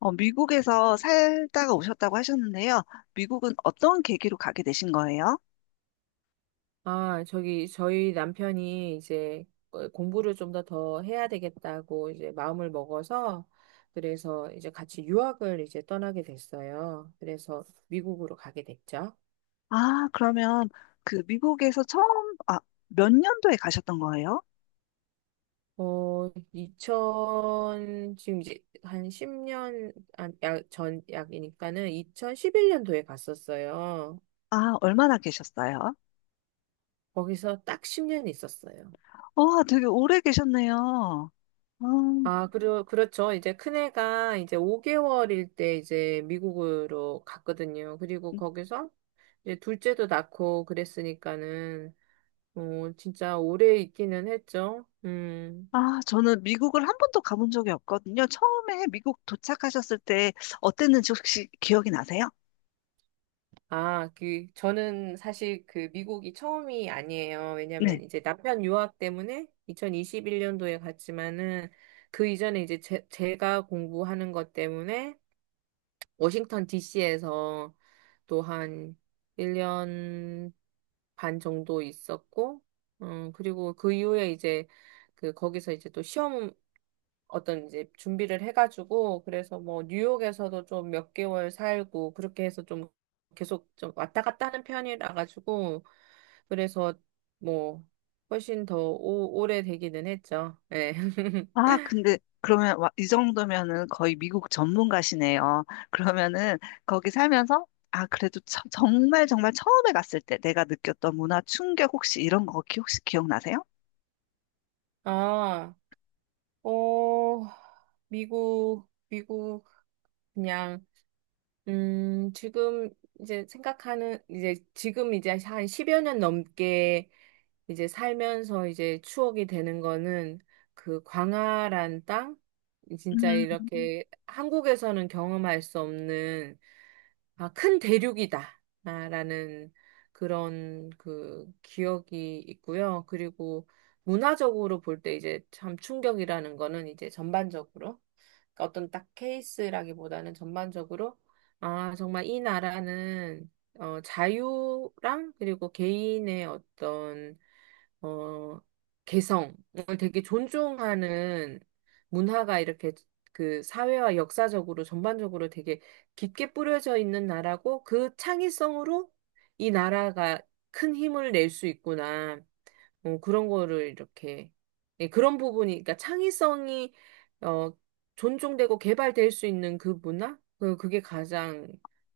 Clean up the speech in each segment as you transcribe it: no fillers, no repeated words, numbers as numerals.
어, 미국에서 살다가 오셨다고 하셨는데요. 미국은 어떤 계기로 가게 되신 거예요? 아, 저기, 저희 남편이 이제 공부를 좀 더 해야 되겠다고 이제 마음을 먹어서 그래서 이제 같이 유학을 이제 떠나게 됐어요. 그래서 미국으로 가게 됐죠. 아, 그러면 그 미국에서 처음, 아, 몇 년도에 가셨던 거예요? 이천 지금 이제 한 10년 약, 전 약이니까는 2011년도에 갔었어요. 아, 얼마나 계셨어요? 거기서 딱 10년 있었어요. 와, 되게 오래 계셨네요. 음. 아, 그리고, 그렇죠. 이제 큰애가 이제 5개월일 때 이제 미국으로 갔거든요. 그리고 거기서 이제 둘째도 낳고 그랬으니까는, 진짜 오래 있기는 했죠. 음. 아, 저는 미국을 한 번도 가본 적이 없거든요. 처음에 미국 도착하셨을 때 어땠는지 혹시 기억이 나세요? 아, 그, 저는 사실 그 미국이 처음이 아니에요. 왜냐면 이제 남편 유학 때문에 2021년도에 갔지만은 그 이전에 이제 제가 공부하는 것 때문에 워싱턴 DC에서 또 한 1년 반 정도 있었고, 그리고 그 이후에 이제 그 거기서 이제 또 시험 어떤 이제 준비를 해가지고, 그래서 뭐 뉴욕에서도 좀 몇 개월 살고, 그렇게 해서 좀 계속 좀 왔다 갔다 하는 편이라 가지고, 그래서 뭐 훨씬 더 오래 되기는 했죠. 네. 아, 근데 그러면 와- 이 정도면은 거의 미국 전문가시네요. 그러면은 거기 살면서 아, 그래도 정말 정말 처음에 갔을 때 내가 느꼈던 문화 충격 혹시 이런 거 혹시 기억나세요? 아, 어, 미국, 미국, 그냥 지금 이제 생각하는, 이제 지금 이제 한 10여 년 넘게 이제 살면서 이제 추억이 되는 거는 그 광활한 땅? 진짜 음. 이렇게 한국에서는 경험할 수 없는 아, 큰 대륙이다. 아, 라는 그런 그 기억이 있고요. 그리고 문화적으로 볼 때 이제 참 충격이라는 거는 이제 전반적으로. 그러니까 어떤 딱 케이스라기보다는 전반적으로 아, 정말 이 나라는 자유랑 그리고 개인의 어떤 어, 개성을 되게 존중하는 문화가 이렇게 그 사회와 역사적으로 전반적으로 되게 깊게 뿌려져 있는 나라고 그 창의성으로 이 나라가 큰 힘을 낼 수 있구나. 그런 거를 이렇게 예, 그런 부분이 그러니까 창의성이 어, 존중되고 개발될 수 있는 그 문화? 그게 가장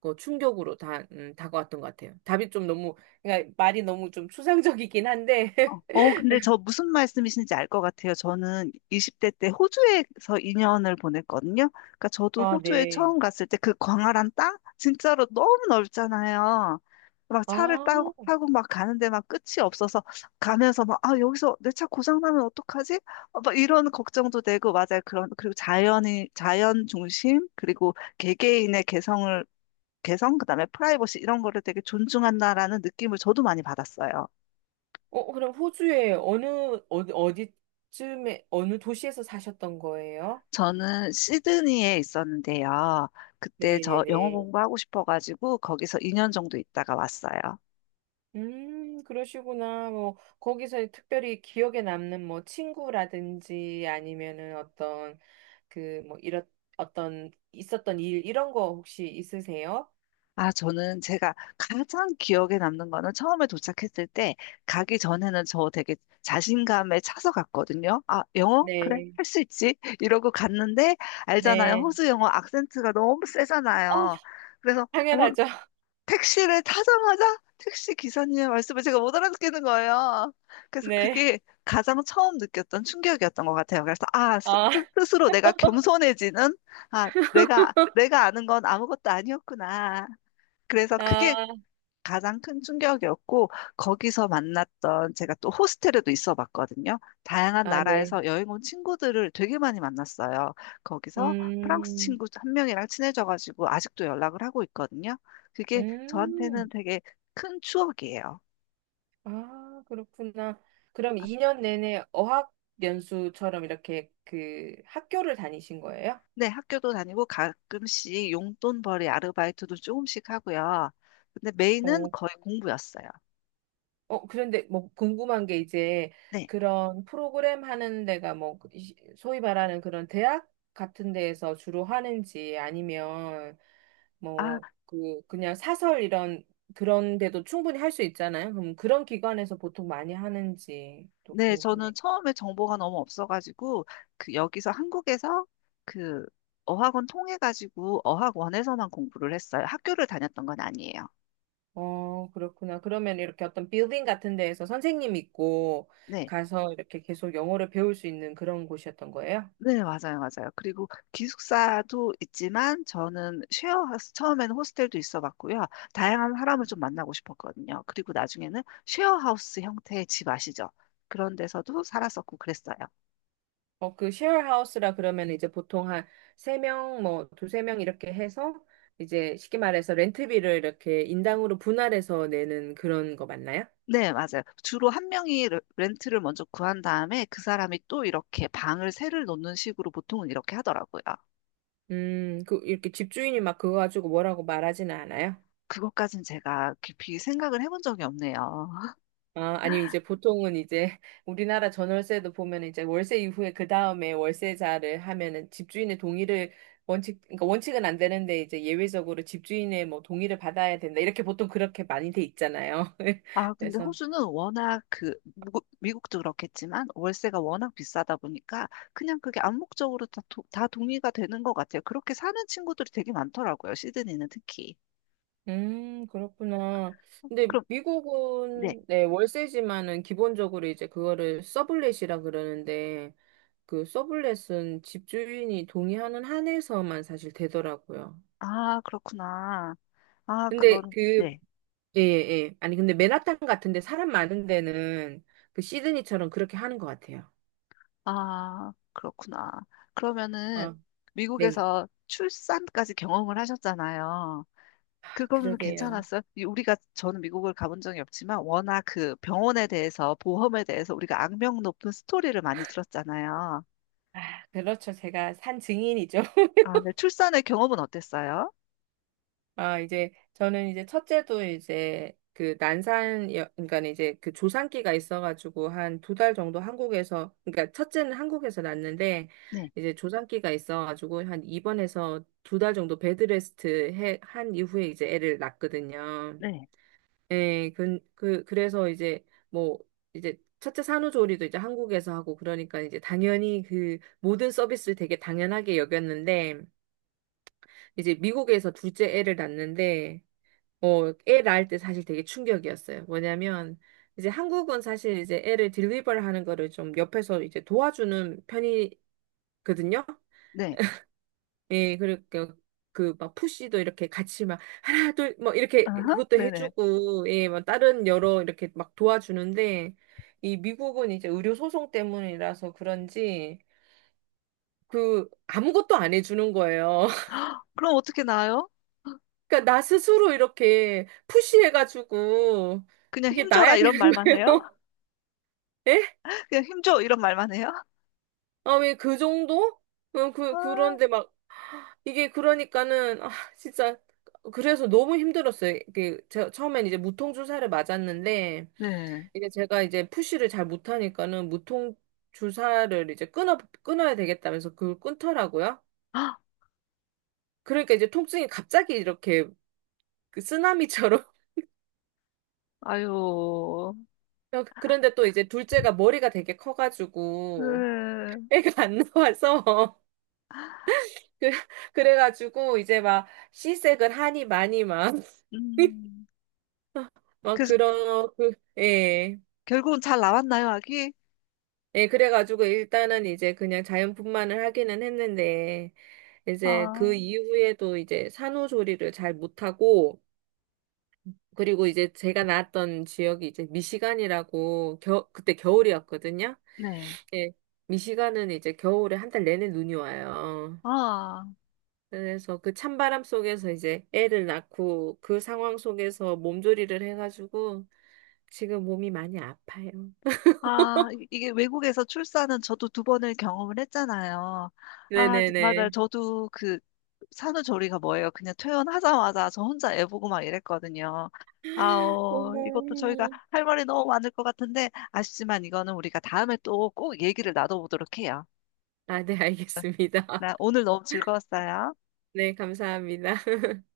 그 충격으로 다 다가왔던 것 같아요. 답이 좀 너무 그러니까 말이 너무 좀 추상적이긴 한데. 어, 어, 근데 저 무슨 말씀이신지 알 것 같아요. 저는 20대 때 호주에서 2년을 보냈거든요. 그러니까 저도 아, 호주에 네. 처음 갔을 때 그 광활한 땅? 진짜로 너무 넓잖아요. 막 차를 타고, 아, 타고 막 가는데 막 끝이 없어서 가면서 막, 아, 여기서 내 차 고장나면 어떡하지? 어, 막 이런 걱정도 되고, 맞아요. 그런, 그리고 자연이, 자연 중심, 그리고 개개인의 개성을, 개성, 그다음에 프라이버시 이런 거를 되게 존중한다라는 느낌을 저도 많이 받았어요. 그럼 호주에 어디, 어디쯤에, 어느 도시에서 사셨던 거예요? 저는 시드니에 있었는데요. 그때 저 영어 네네네. 공부하고 싶어가지고 거기서 2년 정도 있다가 왔어요. 그러시구나. 뭐, 거기서 특별히 기억에 남는 뭐, 친구라든지 아니면은 어떤, 그, 뭐, 이런, 어떤, 있었던 일, 이런 거 혹시 있으세요? 아, 저는 제가 가장 기억에 남는 거는 처음에 도착했을 때 가기 전에는 저 되게 자신감에 차서 갔거든요. 아, 영어? 그래, 네, 할 수 있지. 이러고 갔는데 알잖아요. 네. 호주 영어 악센트가 너무 어, 세잖아요. 그래서 뭐, 당연하죠. 택시를 타자마자 택시 기사님의 말씀을 제가 못 알아듣겠는 거예요. 그래서 네. 그게 가장 처음 느꼈던 충격이었던 것 같아요. 그래서 아, 아, 스로 내가 겸손해지는, 아, 내가 아는 건 아무것도 아니었구나. 그래서 그게 아, 가장 큰 충격이었고, 거기서 만났던, 제가 또 호스텔에도 있어 봤거든요. 다양한 아, 네. 나라에서 여행 온 친구들을 되게 많이 만났어요. 거기서 프랑스 음. 친구 한 명이랑 친해져가지고 아직도 연락을 하고 있거든요. 그게 저한테는 음, 되게 큰 추억이에요. 아, 그렇구나. 그럼 2년 내내 어학연수처럼 이렇게 그 학교를 다니신 거예요? 네, 학교도 다니고 가끔씩 용돈벌이 아르바이트도 조금씩 하고요. 근데 메인은 어, 거의 공부였어요. 그런데 뭐 궁금한 게 이제 네. 그런 프로그램 하는 데가 뭐 소위 말하는 그런 대학 같은 데에서 주로 하는지 아니면 아, 뭐 그 그냥 사설 이런 그런 데도 충분히 할 수 있잖아요. 그럼 그런 기관에서 보통 많이 하는지 또 네, 저는 처음에 정보가 너무 없어가지고, 그, 여기서 한국에서 그, 어학원 통해가지고, 어학원에서만 공부를 했어요. 학교를 다녔던 건 아니에요. 그렇구나. 그러면 이렇게 어떤 빌딩 같은 데에서 선생님 있고 네, 가서 이렇게 계속 영어를 배울 수 있는 그런 곳이었던 거예요? 네, 맞아요, 맞아요. 그리고 기숙사도 있지만, 저는 쉐어, 하우스, 처음에는 호스텔도 있어 봤고요. 다양한 사람을 좀 만나고 싶었거든요. 그리고 나중에는 쉐어하우스 형태의 집 아시죠? 그런 데서도 살았었고 그랬어요. 그 쉐어하우스라 그러면 이제 보통 한 세명뭐 두세 명 이렇게 해서 이제 쉽게 말해서 렌트비를 이렇게 인당으로 분할해서 내는 그런 거 맞나요? 네, 맞아요. 주로 한 명이 렌트를 먼저 구한 다음에 그 사람이 또 이렇게 방을 새를 놓는 식으로 보통은 이렇게 하더라고요. 그 이렇게 집주인이 막 그거 가지고 뭐라고 말하지는 않아요? 그것까진 제가 깊이 생각을 해본 적이 없네요. 아, 아니, 이제 보통은 이제 우리나라 전월세도 보면 이제 월세 이후에 그 다음에 월세자를 하면은 집주인의 동의를 그러니까 원칙은 안 되는데 이제 예외적으로 집주인의 뭐 동의를 받아야 된다. 이렇게 보통 그렇게 많이 돼 있잖아요. 아, 근데 그래서, 호주는 워낙 그, 미국도 그렇겠지만 월세가 워낙 비싸다 보니까 그냥 그게 암묵적으로 다 동의가 되는 것 같아요. 그렇게 사는 친구들이 되게 많더라고요. 시드니는 특히. 그렇구나. 어, 근데 그럼, 네. 미국은, 네, 월세지만은 기본적으로 이제 그거를 서블렛이라 그러는데 그 서블렛은 집주인이 동의하는 한에서만 사실 되더라고요. 아, 그렇구나. 아, 근데 그건, 그 네. 예, 예. 아니, 근데 맨하탄 같은데 사람 많은 데는 그 시드니처럼 그렇게 하는 것 같아요. 아, 그렇구나. 그러면은 어, 네. 미국에서 출산까지 경험을 하셨잖아요. 그거는 그러게요. 괜찮았어요? 이 우리가 저는 미국을 가본 적이 없지만 워낙 그 병원에 대해서 보험에 대해서 우리가 악명 높은 스토리를 많이 들었잖아요. 아, 그렇죠. 제가 산 증인이죠. 아, 네. 출산의 경험은 어땠어요? 아, 이제 저는 이제 첫째도 이제 그 난산, 그러니까 이제 그 조산기가 있어가지고 한 두 달 정도 한국에서, 그러니까 첫째는 한국에서 낳았는데 네, 이제 조산기가 있어가지고 한 입원해서 두 달 정도 베드레스트 한 이후에 이제 애를 낳거든요. 네, 예, 그래서 이제 뭐 이제 첫째 산후조리도 이제 한국에서 하고 그러니까 이제 당연히 그 모든 서비스를 되게 당연하게 여겼는데 이제 미국에서 둘째 애를 낳는데 애 낳을 때 사실 되게 충격이었어요. 뭐냐면 이제 한국은 사실 이제 애를 딜리버를 하는 거를 좀 옆에서 이제 도와주는 편이 거든요. 네. 예, 그러니까 그 막 푸시도 이렇게 같이 막 하나 둘 뭐 이렇게 어허, 그것도 네네. 해주고 예, 뭐 다른 여러 이렇게 막 도와주는데 이 미국은 이제 의료 소송 때문이라서 그런지 그 아무것도 안 해주는 거예요. 그럼 어떻게 나아요? 그러니까 나 스스로 이렇게 푸시해가지고 그냥 이게 힘줘라 나야 이런 되는 말만 거예요. 해요? 예? 그냥 힘줘 이런 말만 해요? 아, 왜 그 정도? 아, 그런데 막 이게 그러니까는 아 진짜 그래서 너무 힘들었어요. 이게 제 처음엔 이제 무통 주사를 맞았는데 네. 이제 제가 이제 푸시를 잘 못하니까는 무통 주사를 이제 끊어야 되겠다면서 그걸 끊더라고요. 헉, 그러니까 이제 통증이 갑자기 이렇게 그 쓰나미처럼 아유, 그런데 또 이제 둘째가 머리가 되게 커가지고 네. 애가 안 나와서 그 그래가지고 이제 막 시색을 하니 많이 막 음. 막 그래서 그런 그 예. 결국은 잘 나왔나요, 아기? 예, 그래가지고 일단은 이제 그냥 자연분만을 하기는 했는데, 이제 아, 그 이후에도 이제 산후조리를 잘 못하고, 그리고 이제 제가 낳았던 지역이 이제 미시간이라고, 그때 겨울이었거든요. 네. 예, 미시간은 이제 겨울에 한 달 내내 눈이 와요. 아, 그래서 그 찬바람 속에서 이제 애를 낳고 그 상황 속에서 몸조리를 해가지고 지금 몸이 많이 아파요. 아, 이- 이게 외국에서 출산은 저도 두 번을 경험을 했잖아요. 아, 맞아요. 네네네. 저도 그 산후조리가 뭐예요? 그냥 퇴원하자마자 저 혼자 애 보고 막 이랬거든요. 아오, 어머. 이것도 저희가 할 말이 너무 많을 것 같은데, 아쉽지만 이거는 우리가 다음에 또 꼭 얘기를 나눠보도록 해요. 아, 네, 알겠습니다. 나 오늘 너무 즐거웠어요. 네, 감사합니다.